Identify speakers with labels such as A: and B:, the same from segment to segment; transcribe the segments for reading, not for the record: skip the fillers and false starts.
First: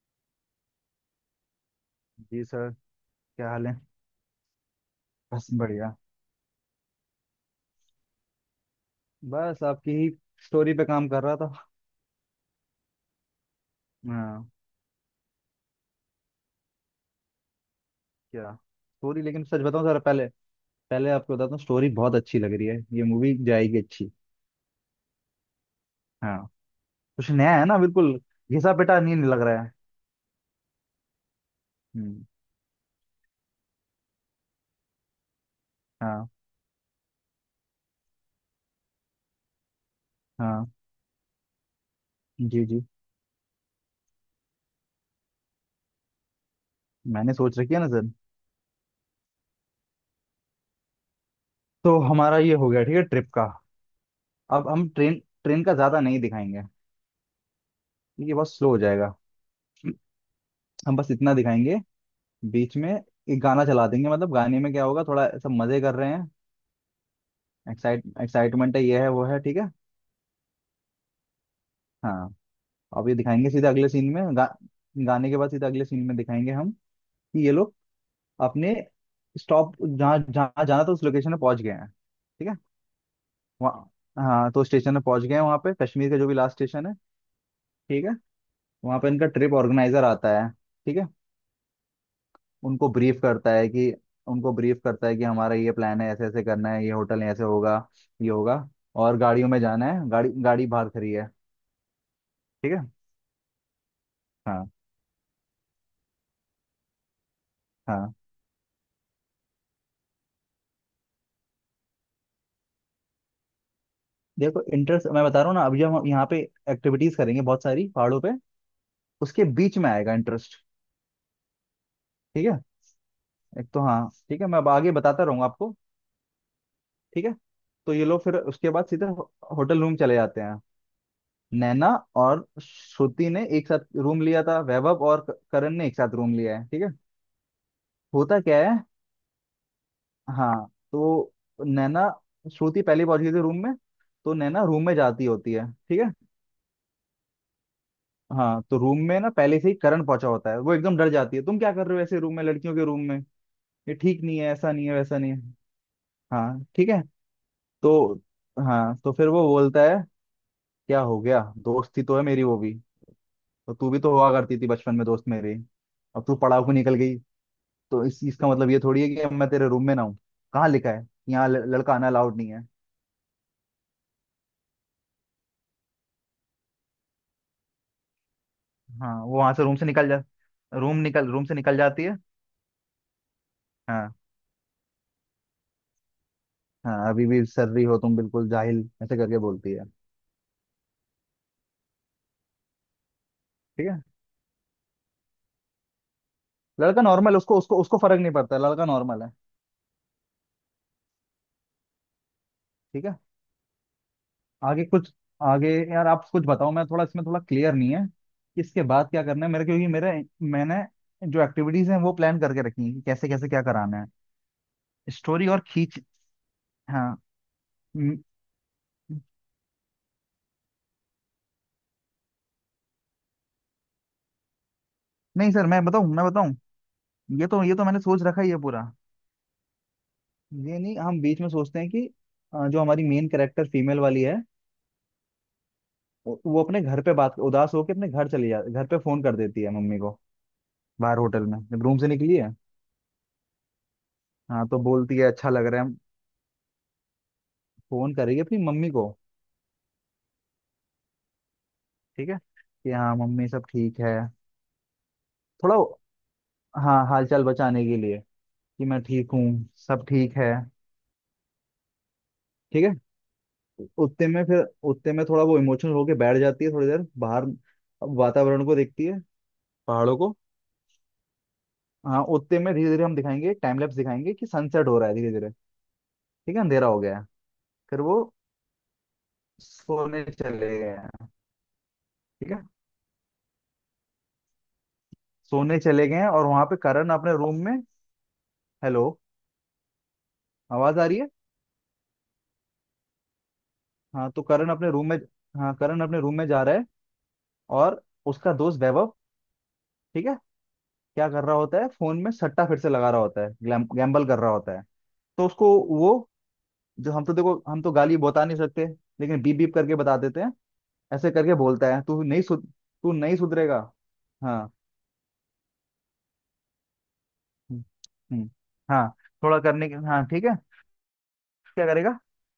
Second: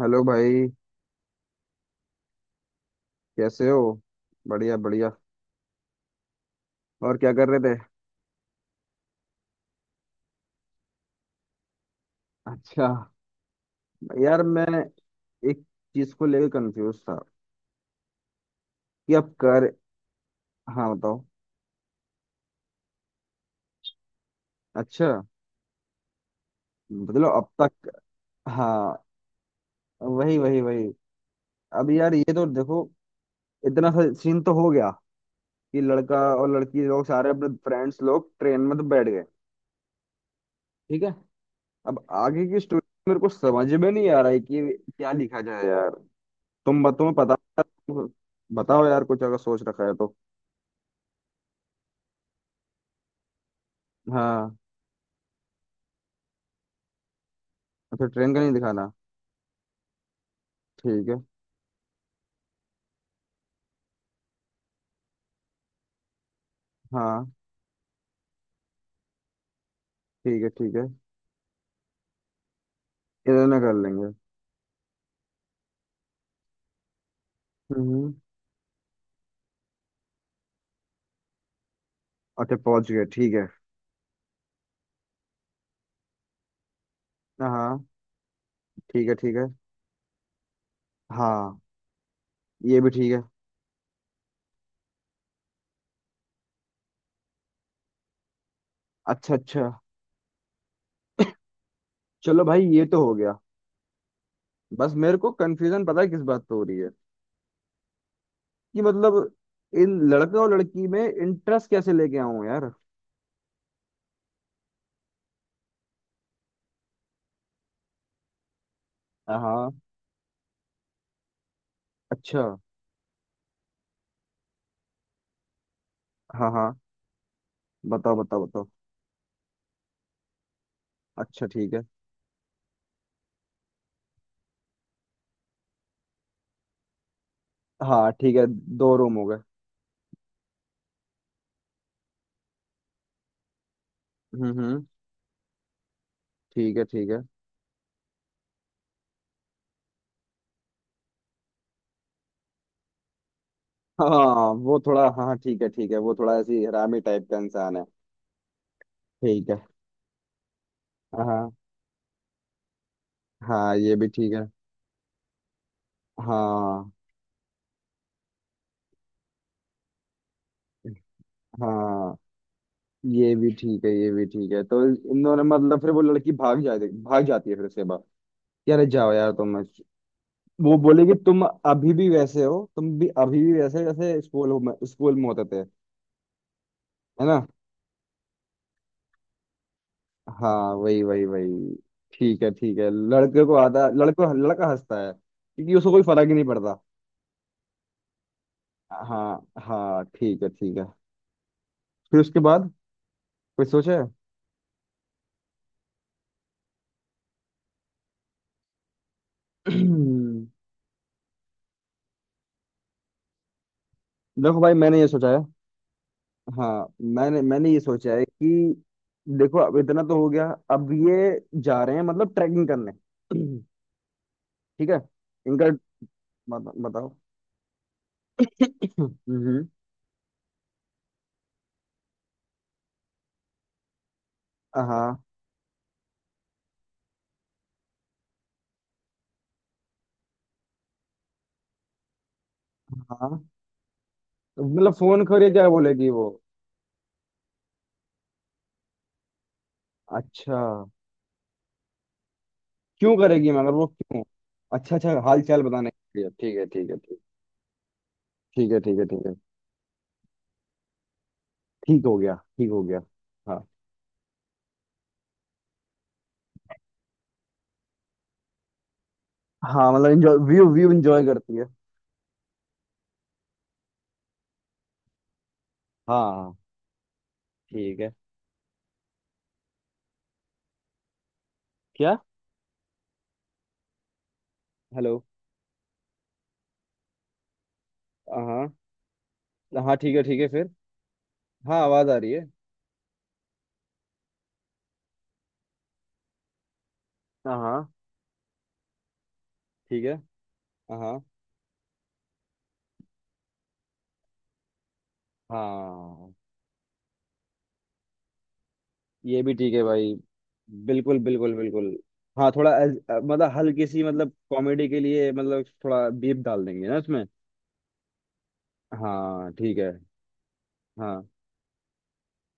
A: Hello भाई।
B: Ji sir. क्या हाल
A: कैसे
B: है?
A: हो? बढ़िया बढ़िया।
B: बस बढ़िया।
A: और क्या कर रहे थे?
B: बस आपकी ही स्टोरी पे काम कर रहा था।
A: अच्छा। यार
B: हाँ।
A: मैं एक चीज को लेकर कंफ्यूज था
B: क्या
A: कि
B: स्टोरी,
A: अब
B: लेकिन सच
A: कर
B: बताऊं सर, पहले
A: हाँ,
B: पहले
A: बताओ।
B: आपको बताता हूँ, स्टोरी बहुत अच्छी लग रही है, ये मूवी जाएगी अच्छी।
A: अच्छा।
B: हाँ। कुछ
A: मतलब अब
B: नया है ना,
A: तक।
B: बिल्कुल घिसा पिटा
A: हाँ।
B: नहीं लग रहा है।
A: वही वही वही। अब यार
B: हम्म।
A: ये तो देखो, इतना सा सीन तो हो गया कि लड़का
B: हाँ,
A: और लड़की लोग सारे अपने फ्रेंड्स लोग ट्रेन में तो बैठ गए।
B: हाँ।
A: ठीक है। अब आगे की
B: जी जी।
A: स्टोरी मेरे को समझ में नहीं आ रहा है कि क्या लिखा जाए यार। तुम्हें
B: मैंने
A: पता।
B: सोच रखी है ना सर।
A: बताओ यार, कुछ अगर सोच रखा है तो।
B: तो हमारा ये हो गया, ठीक है, ट्रिप का।
A: हाँ।
B: अब हम ट्रेन ट्रेन का ज्यादा नहीं दिखाएंगे।
A: अच्छा, ट्रेन
B: ये
A: का नहीं
B: बहुत स्लो हो
A: दिखाना।
B: जाएगा। हम
A: ठीक
B: बस
A: है।
B: इतना दिखाएंगे, बीच में एक गाना चला देंगे, मतलब गाने में क्या होगा, थोड़ा ऐसा मजे कर रहे हैं,
A: हाँ,
B: एक्साइटमेंट है, ये है वो है, ठीक है।
A: ठीक है ठीक है।
B: हाँ। अब ये
A: इधर
B: दिखाएंगे,
A: ना
B: सीधे
A: कर
B: अगले सीन
A: लेंगे।
B: में गाने के बाद सीधे अगले सीन में दिखाएंगे हम कि ये लोग
A: हम्म।
B: अपने स्टॉप जहाँ जहाँ जाना था उस लोकेशन में पहुंच गए हैं, ठीक है।
A: अच्छा, पहुंच गए ठीक है।
B: वहाँ, हाँ, तो स्टेशन में पहुंच गए हैं, वहाँ पे कश्मीर का जो भी लास्ट स्टेशन है,
A: हाँ,
B: ठीक है। वहाँ पे
A: ठीक है
B: इनका
A: ठीक है।
B: ट्रिप ऑर्गेनाइजर आता है, ठीक है।
A: हाँ, ये
B: उनको
A: भी ठीक
B: ब्रीफ
A: है।
B: करता है कि उनको ब्रीफ करता है कि हमारा ये प्लान है, ऐसे ऐसे करना है, ये होटल ऐसे होगा, ये होगा, और
A: अच्छा
B: गाड़ियों में
A: अच्छा।
B: जाना है, गाड़ी गाड़ी बाहर खड़ी है,
A: चलो भाई,
B: ठीक
A: ये
B: है।
A: तो हो गया।
B: हाँ,
A: बस मेरे को कंफ्यूजन पता है किस बात पे हो रही है,
B: हाँ।
A: कि मतलब इन लड़के और लड़की में इंटरेस्ट कैसे लेके आऊं यार।
B: देखो इंटरेस्ट मैं बता रहा हूँ ना, अभी जब हम यहाँ पे एक्टिविटीज करेंगे बहुत सारी पहाड़ों पे, उसके
A: हाँ।
B: बीच में आएगा इंटरेस्ट,
A: अच्छा।
B: ठीक है। एक तो, हाँ, ठीक है, मैं अब आगे बताता रहूंगा आपको,
A: हाँ हाँ।
B: ठीक है। तो ये
A: बताओ
B: लोग फिर
A: बताओ बताओ।
B: उसके बाद सीधे होटल रूम चले जाते हैं।
A: अच्छा ठीक है।
B: नैना और श्रुति ने एक साथ रूम लिया था, वैभव और करण ने एक साथ रूम लिया है, ठीक है।
A: हाँ ठीक
B: होता
A: है।
B: क्या है,
A: दो रूम हो गए।
B: हाँ, तो नैना, श्रुति पहले पहुंच गई थी रूम में, तो नैना
A: हम्म।
B: रूम में जाती होती है, ठीक है।
A: ठीक है ठीक है।
B: हाँ, तो रूम में ना पहले से ही करंट पहुंचा होता है, वो एकदम डर जाती है, तुम क्या कर रहे हो ऐसे रूम में, लड़कियों के रूम में, ये ठीक नहीं
A: हाँ,
B: है, ऐसा
A: वो
B: नहीं है,
A: थोड़ा,
B: वैसा नहीं
A: हाँ
B: है।
A: ठीक है ठीक है, वो थोड़ा ऐसी
B: हाँ, ठीक
A: हरामी
B: है।
A: टाइप का इंसान है।
B: तो, हाँ, तो फिर वो
A: ठीक है।
B: बोलता है, क्या हो गया,
A: हाँ
B: दोस्ती तो है मेरी, वो भी तो,
A: हाँ,
B: तू
A: ये
B: भी
A: भी
B: तो हुआ
A: ठीक है।
B: करती थी बचपन में दोस्त मेरी, अब तू पड़ाव को
A: हाँ
B: निकल गई, तो इस चीज का मतलब ये थोड़ी है कि अब मैं तेरे रूम में ना हूँ, कहाँ लिखा है यहाँ लड़का आना
A: हाँ,
B: अलाउड नहीं है।
A: ये भी ठीक है ये भी ठीक है। तो इन दोनों, मतलब फिर वो लड़की भाग जाती है, फिर उसके बाद यार जाओ
B: हाँ,
A: यार
B: वो वहां
A: तुम,
B: से रूम से निकल जा
A: वो
B: रूम
A: बोलेगी
B: निकल
A: तुम
B: रूम से निकल
A: अभी
B: जाती
A: भी
B: है।
A: वैसे हो, तुम भी अभी भी वैसे हो
B: हाँ।
A: जैसे स्कूल में होते थे।
B: हाँ,
A: है
B: अभी भी
A: ना?
B: सर्री हो तुम, बिल्कुल जाहिल, ऐसे करके बोलती है।
A: हाँ, वही वही वही। ठीक है ठीक है। लड़के को आता
B: ठीक है।
A: लड़को लड़का हंसता है क्योंकि उसको कोई फर्क ही नहीं पड़ता।
B: लड़का नॉर्मल, उसको उसको उसको फर्क नहीं पड़ता, लड़का नॉर्मल है,
A: हाँ हाँ, ठीक है ठीक है। फिर उसके बाद
B: ठीक है।
A: कुछ सोचा है?
B: आगे कुछ, आगे यार आप कुछ बताओ। मैं थोड़ा इसमें, थोड़ा क्लियर नहीं है इसके बाद क्या करना है मेरे, क्योंकि मेरे, मैंने जो एक्टिविटीज हैं वो प्लान करके रखी हैं कि कैसे कैसे क्या कराना है,
A: देखो भाई, मैंने ये सोचा है।
B: स्टोरी और खींच।
A: हाँ
B: हाँ।
A: मैंने मैंने ये सोचा
B: हम्म।
A: है कि, देखो अब इतना तो हो गया, अब ये जा रहे हैं मतलब ट्रैकिंग करने। ठीक है।
B: नहीं
A: इनका
B: सर मैं बताऊं।
A: बताओ।
B: ये तो मैंने सोच रखा ही है पूरा।
A: हम्म।
B: ये नहीं, हम बीच में सोचते हैं कि जो हमारी मेन कैरेक्टर फीमेल वाली है,
A: हाँ
B: वो अपने घर पे बात, उदास होकर अपने घर चली जा घर पे फोन कर देती है मम्मी को, बाहर होटल में जब रूम से निकली है।
A: हाँ।
B: हाँ, तो
A: मतलब
B: बोलती
A: फोन
B: है अच्छा
A: करे
B: लग
A: क्या
B: रहा है।
A: बोलेगी वो?
B: फोन करेगी अपनी मम्मी को,
A: अच्छा।
B: ठीक है, कि हाँ
A: क्यों
B: मम्मी
A: करेगी
B: सब
A: मगर, वो
B: ठीक है।
A: क्यों? अच्छा अच्छा, हाल चाल
B: थोड़ा,
A: बताने के लिए, ठीक है ठीक है
B: हाँ,
A: ठीक।
B: हालचाल बचाने के लिए,
A: ठीक है
B: कि
A: ठीक
B: मैं
A: है ठीक
B: ठीक
A: है।
B: हूँ, सब ठीक है,
A: ठीक हो गया ठीक हो
B: ठीक है।
A: गया। हाँ।
B: उतने में फिर, उतने में थोड़ा वो इमोशनल होके बैठ जाती है थोड़ी देर, बाहर वातावरण को देखती है,
A: हाँ, मतलब
B: पहाड़ों को।
A: एंजॉय, व्यू व्यू एंजॉय करती है।
B: हाँ, उतने में धीरे धीरे हम दिखाएंगे, टाइम लैप्स दिखाएंगे कि सनसेट हो रहा है धीरे धीरे,
A: हाँ
B: ठीक है, अंधेरा हो गया है।
A: ठीक
B: फिर
A: है।
B: वो सोने चले गए हैं,
A: क्या?
B: ठीक है।
A: हेलो?
B: सोने चले गए हैं, और वहां पे करण अपने रूम में।
A: हाँ
B: हेलो,
A: हाँ, ठीक है ठीक है, फिर?
B: आवाज आ रही है।
A: हाँ, आवाज आ रही है।
B: हाँ, तो करण अपने रूम में, हाँ, करण अपने रूम में जा रहा है,
A: हाँ
B: और उसका दोस्त वैभव,
A: ठीक है।
B: ठीक है।
A: हाँ
B: क्या कर रहा होता है, फोन में सट्टा फिर से लगा रहा होता है, गैम्बल कर रहा होता है। तो उसको वो,
A: हाँ,
B: जो हम तो, देखो हम तो गाली बता नहीं सकते, लेकिन
A: ये भी
B: बीप बीप
A: ठीक है
B: करके
A: भाई।
B: बता देते हैं।
A: बिल्कुल
B: ऐसे करके
A: बिल्कुल
B: बोलता
A: बिल्कुल।
B: है,
A: हाँ थोड़ा
B: तू नहीं
A: मतलब,
B: सुधरेगा।
A: हल्की सी मतलब
B: हाँ।
A: कॉमेडी के लिए मतलब थोड़ा बीप डाल देंगे ना उसमें?
B: हम्म। हम्म। हाँ,
A: हाँ
B: थोड़ा
A: ठीक
B: करने
A: है।
B: के, हाँ, ठीक है।
A: हाँ
B: क्या करेगा,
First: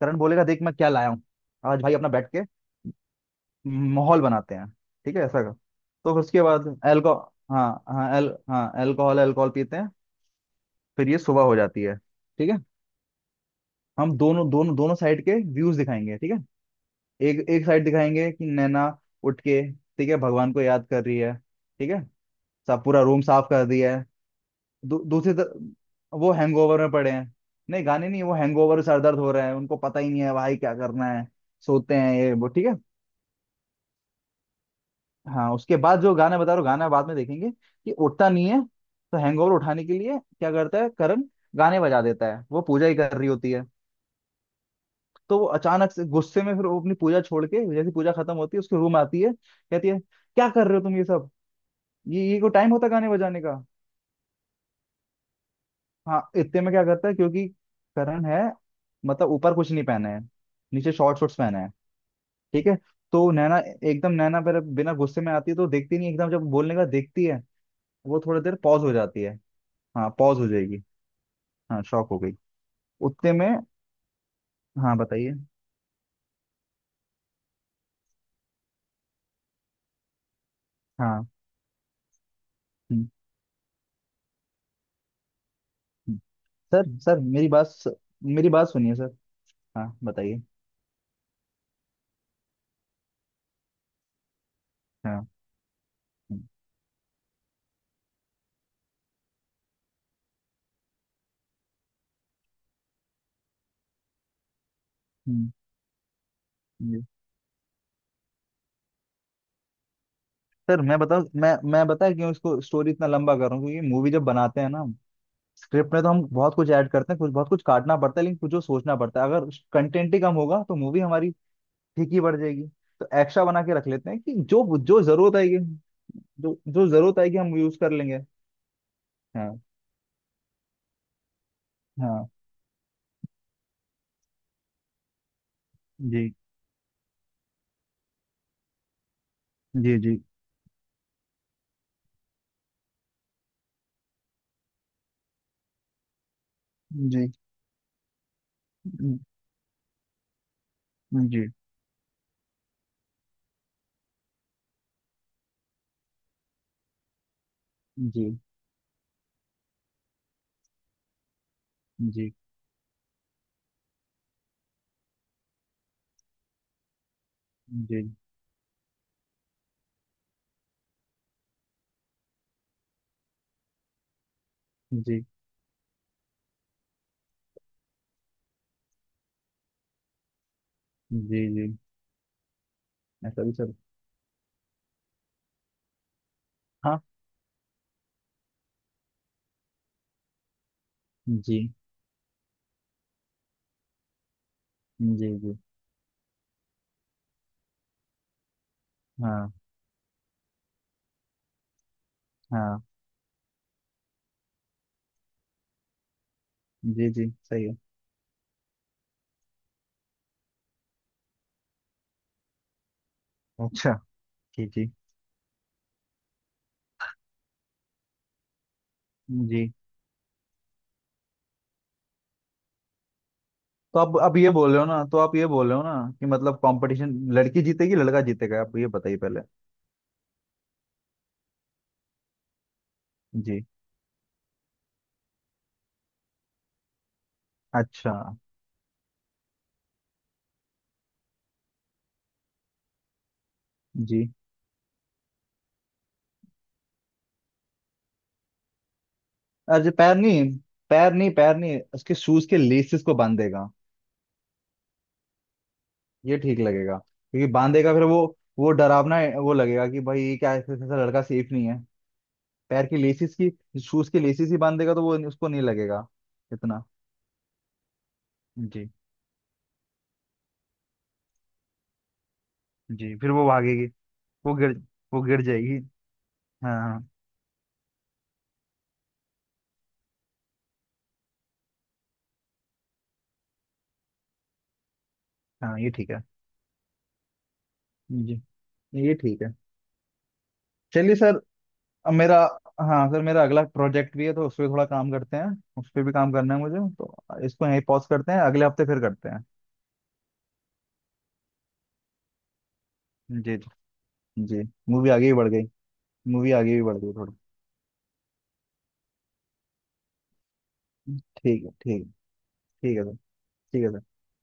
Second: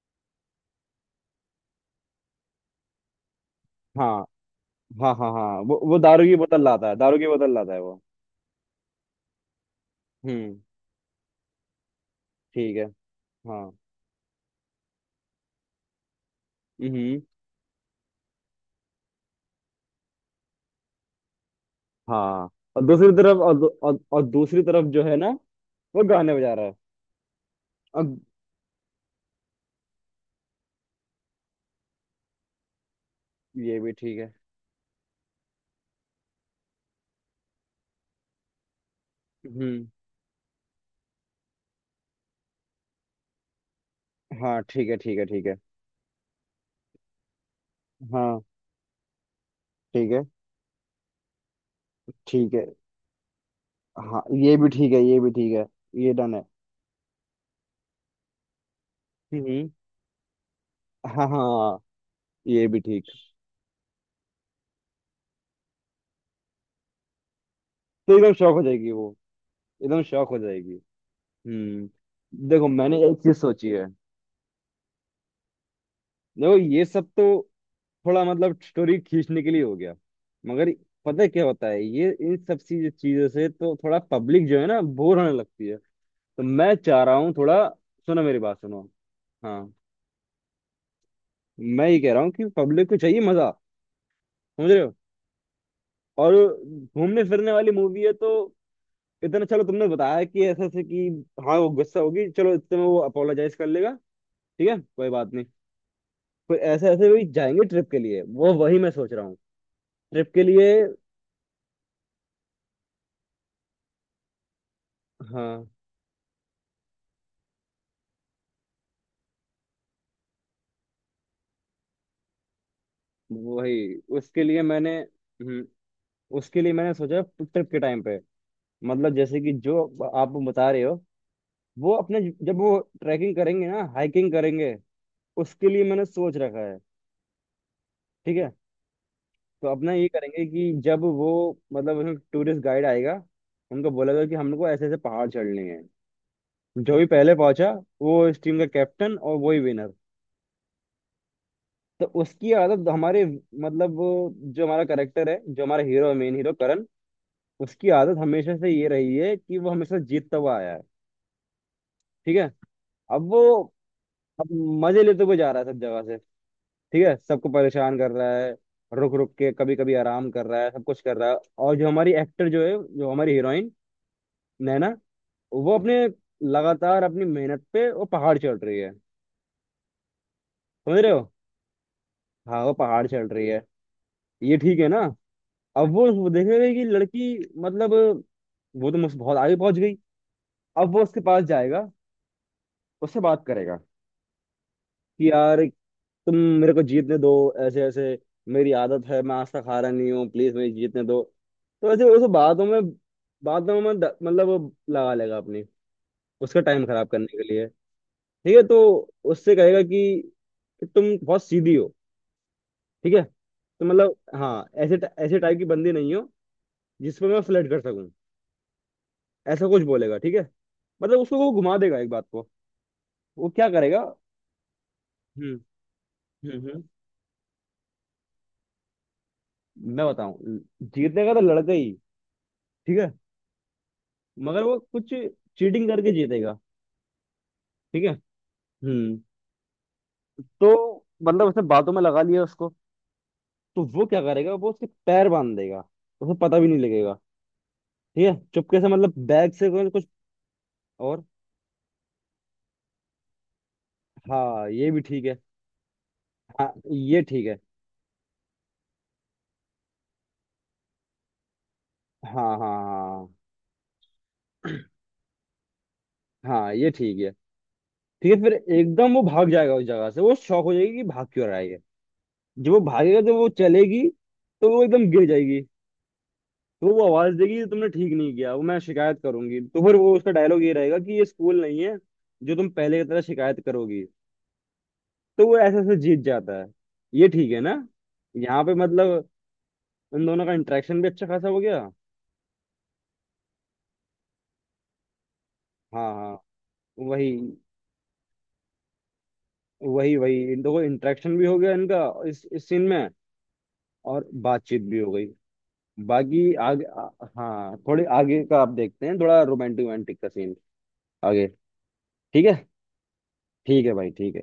B: करण बोलेगा, देख मैं क्या लाया हूँ, आज भाई अपना बैठ के माहौल
A: हाँ
B: बनाते हैं।
A: हाँ।
B: ठीक है,
A: हाँ
B: ऐसा कर,
A: हाँ, वो
B: तो फिर
A: दारू की
B: उसके
A: बोतल
B: बाद
A: लाता है,
B: एल्को
A: दारू की बोतल
B: हाँ,
A: लाता है वो।
B: हाँ, एल हाँ, एल्कोहल एल्कोहल पीते हैं।
A: हम्म।
B: फिर ये सुबह हो जाती है, ठीक है।
A: ठीक है। हाँ।
B: हम दोनों दोनों दोनों साइड के व्यूज दिखाएंगे, ठीक है।
A: हम्म।
B: एक एक साइड दिखाएंगे कि नैना उठ के, ठीक है, भगवान को याद कर रही है, ठीक है,
A: हाँ,
B: सब
A: और
B: पूरा
A: दूसरी
B: रूम
A: तरफ,
B: साफ कर दिया है।
A: और दूसरी तरफ जो है ना,
B: दूसरी तरफ
A: वो
B: वो
A: गाने बजा रहा है।
B: हैंगओवर में पड़े हैं। नहीं, गाने
A: अब
B: नहीं, वो हैंगओवर, सर दर्द हो रहे हैं उनको, पता ही नहीं है भाई क्या करना है, सोते हैं ये वो, ठीक है।
A: ये भी ठीक है।
B: हाँ, उसके बाद जो गाना बता रहा हूँ, गाना बाद में देखेंगे कि उठता नहीं है, तो हैंगओवर उठाने
A: हम्म।
B: के लिए क्या करता है करण, गाने बजा देता है, वो पूजा ही कर रही होती है।
A: हाँ ठीक है ठीक है
B: तो
A: ठीक
B: वो
A: है।
B: अचानक से गुस्से में, फिर वो अपनी पूजा छोड़ के, जैसे पूजा खत्म
A: हाँ
B: होती है उसके रूम आती है, कहती है
A: ठीक है
B: क्या कर रहे हो तुम ये सब, ये को
A: ठीक है।
B: टाइम होता है गाने बजाने का।
A: हाँ, ये भी ठीक है ये भी ठीक है। ये
B: हाँ,
A: डन है।
B: इतने में क्या करता है, क्योंकि करण है, मतलब ऊपर
A: हम्म।
B: कुछ नहीं पहना है, नीचे
A: हाँ
B: शॉर्ट्स पहना है,
A: हाँ, ये
B: ठीक है।
A: भी ठीक।
B: तो नैना, एकदम नैना पर बिना गुस्से में आती है तो देखती नहीं, एकदम जब बोलने का देखती है,
A: तो
B: वो
A: एकदम
B: थोड़ी
A: शौक
B: देर
A: हो
B: पॉज
A: जाएगी
B: हो
A: वो।
B: जाती है।
A: एकदम
B: हाँ,
A: शौक हो
B: पॉज हो
A: जाएगी।
B: जाएगी। हाँ, शॉक हो गई।
A: देखो, मैंने एक
B: उतने
A: चीज
B: में,
A: सोची है।
B: हाँ बताइए।
A: देखो, ये सब तो थोड़ा मतलब स्टोरी खींचने के लिए हो गया, मगर पता
B: हाँ।
A: है क्या होता है, ये इन सब चीज
B: हम्म।
A: चीजों से तो थोड़ा पब्लिक जो है ना, बोर होने लगती है।
B: हम्म।
A: तो मैं
B: सर
A: चाह रहा
B: सर
A: हूँ
B: मेरी
A: थोड़ा,
B: बात,
A: सुनो मेरी
B: मेरी
A: बात
B: बात
A: सुनो।
B: सुनिए सर।
A: हाँ,
B: हाँ बताइए।
A: मैं ये कह रहा हूँ कि पब्लिक को चाहिए मजा। समझ रहे हो?
B: हाँ।
A: और
B: हम्म।
A: घूमने फिरने वाली मूवी है, तो इतना चलो तुमने बताया कि ऐसे ऐसे कि हाँ वो गुस्सा होगी, चलो इतने में वो अपोलोजाइज कर लेगा, ठीक है कोई बात नहीं,
B: हम्म,
A: फिर ऐसे
B: ये।
A: ऐसे भी जाएंगे ट्रिप के लिए, वो वही मैं सोच रहा हूँ, ट्रिप के लिए।
B: सर मैं बताऊँ, मैं बताया क्यों इसको स्टोरी इतना लंबा कर रहा हूँ, क्योंकि मूवी जब बनाते हैं ना,
A: हाँ
B: स्क्रिप्ट में, तो हम बहुत कुछ ऐड करते हैं, कुछ बहुत कुछ काटना पड़ता है, लेकिन कुछ जो सोचना पड़ता है, अगर कंटेंट ही कम होगा तो मूवी हमारी फीकी पड़ जाएगी, तो एक्स्ट्रा बना के रख
A: वही,
B: लेते हैं कि जो जो जरूरत आएगी,
A: उसके लिए मैंने सोचा
B: हम
A: ट्रिप
B: यूज
A: के
B: कर
A: टाइम पे,
B: लेंगे।
A: मतलब जैसे कि
B: हाँ,
A: जो आप बता रहे हो, वो अपने,
B: हाँ।
A: जब वो ट्रैकिंग करेंगे ना, हाइकिंग करेंगे, उसके लिए मैंने
B: जी
A: सोच रखा है। ठीक है। तो अपना
B: जी,
A: ये
B: जी
A: करेंगे कि जब वो, मतलब टूरिस्ट गाइड आएगा, उनको बोलेगा कि हमको ऐसे ऐसे पहाड़ चढ़ने हैं, जो भी
B: जी,
A: पहले पहुंचा वो इस टीम का कैप्टन
B: जी
A: और वही विनर।
B: जी,
A: तो उसकी आदत, हमारे मतलब वो, जो हमारा करेक्टर है, जो हमारा हीरो, मेन हीरो करण, उसकी आदत
B: जी
A: हमेशा से ये रही है कि वो हमेशा जीतता हुआ आया है।
B: जी,
A: ठीक है। अब वो, अब मजे लेते हुए जा रहा है सब जगह से। ठीक है, सबको परेशान
B: जी
A: कर रहा है, रुक रुक के कभी कभी आराम कर रहा है, सब कुछ कर रहा है। और जो हमारी एक्टर जो है, जो हमारी हीरोइन नैना, वो अपने, लगातार अपनी मेहनत पे वो पहाड़ चढ़ रही है। समझ रहे हो?
B: जी, जी।
A: हाँ, वो पहाड़ चढ़
B: ऐसा
A: रही
B: भी
A: है।
B: सर।
A: ये ठीक है ना? अब वो देखेगा कि
B: हाँ।
A: लड़की, मतलब वो तो मुझसे बहुत आगे पहुंच गई। अब वो उसके पास
B: जी
A: जाएगा, उससे बात करेगा कि
B: जी, जी।
A: यार तुम मेरे को जीतने दो, ऐसे ऐसे मेरी आदत है, मैं आज
B: हाँ,
A: तक हारा नहीं हूँ, प्लीज मेरी जीतने दो। तो ऐसे वैसे बातों
B: हाँ।
A: में, बातों में मतलब वो, लगा लेगा अपनी, उसका टाइम खराब
B: जी
A: करने
B: जी
A: के
B: सही
A: लिए।
B: है।
A: ठीक है। तो उससे कहेगा कि तुम बहुत सीधी हो। ठीक है, तो
B: अच्छा।
A: मतलब हाँ,
B: जी जी,
A: ऐसे ऐसे टाइप की बंदी नहीं हो जिस पर मैं फ्लर्ट कर सकूं। ऐसा
B: जी।
A: कुछ बोलेगा ठीक है, मतलब उसको वो घुमा देगा एक बात को। वो क्या
B: तो
A: करेगा?
B: अब ये बोल रहे हो ना तो आप ये
A: हम्म
B: बोल रहे हो ना, कि मतलब
A: हम्म हम्म।
B: कंपटीशन लड़की जीतेगी, लड़का जीतेगा, आप ये बताइए पहले।
A: मैं बताऊं? जीतने का तो लड़का ही। ठीक है,
B: जी।
A: मगर वो कुछ चीटिंग करके जीतेगा। ठीक है।
B: अच्छा।
A: हम्म। तो मतलब उसने बातों में लगा लिया उसको, तो वो क्या
B: जी।
A: करेगा, वो उसके पैर बांध देगा। उसे पता भी नहीं लगेगा। ठीक है, चुपके से मतलब बैग से
B: अरे,
A: कुछ कुछ-।
B: पैर नहीं, पैर
A: और?
B: नहीं, पैर नहीं, उसके शूज के लेसेस को बांधेगा।
A: हाँ, ये भी ठीक है।
B: ये ठीक
A: हाँ
B: लगेगा,
A: ये ठीक
B: क्योंकि
A: है।
B: बांधेगा फिर वो डरावना है, वो लगेगा कि भाई ये क्या, ऐसा ऐसा लड़का सेफ नहीं है।
A: हाँ हाँ
B: पैर की
A: हाँ।
B: लेसिस की, शूज की लेसिस ही बांधेगा, तो वो उसको नहीं लगेगा
A: हाँ
B: इतना।
A: ये ठीक है। ठीक है, फिर
B: जी
A: एकदम वो भाग जाएगा उस जगह से, वो शौक हो जाएगी कि भाग क्यों रहा है ये। जब वो
B: जी।
A: भागेगा
B: फिर
A: तो
B: वो
A: वो
B: भागेगी,
A: चलेगी,
B: वो
A: तो
B: गिर
A: वो एकदम
B: वो
A: गिर
B: गिर
A: जाएगी।
B: जाएगी।
A: तो
B: हाँ।
A: वो आवाज देगी तुमने ठीक नहीं किया, वो मैं शिकायत करूंगी, तो फिर वो, उसका डायलॉग ये रहेगा कि ये स्कूल नहीं है जो तुम पहले की तरह शिकायत करोगी। तो वो ऐसे
B: हाँ, ये
A: ऐसे
B: ठीक
A: जीत
B: है।
A: जाता है। ये ठीक है ना?
B: जी।
A: यहाँ पे
B: ये
A: मतलब
B: ठीक है।
A: इन दोनों का इंटरेक्शन भी
B: चलिए
A: अच्छा
B: सर,
A: खासा हो गया।
B: अब मेरा, हाँ सर, मेरा अगला प्रोजेक्ट भी है तो उस पर थोड़ा काम करते हैं, उस पर
A: हाँ
B: भी काम
A: हाँ,
B: करना है मुझे,
A: वही
B: तो इसको यहीं पॉज करते हैं, अगले हफ्ते फिर करते हैं।
A: वही वही। इन दोनों इंटरेक्शन भी हो गया इनका, इस सीन में,
B: जी जी,
A: और
B: जी।
A: बातचीत भी
B: मूवी
A: हो
B: आगे
A: गई।
B: भी बढ़ गई मूवी
A: बाकी
B: आगे भी
A: आगे
B: बढ़ गई थोड़ी।
A: हाँ, थोड़ी आगे का आप देखते हैं, थोड़ा रोमांटिक रोमांटिक का सीन आगे।
B: ठीक है, ठीक है।
A: ठीक है।
B: ठीक है सर। ठीक
A: ठीक
B: है
A: है भाई
B: सर।
A: ठीक है।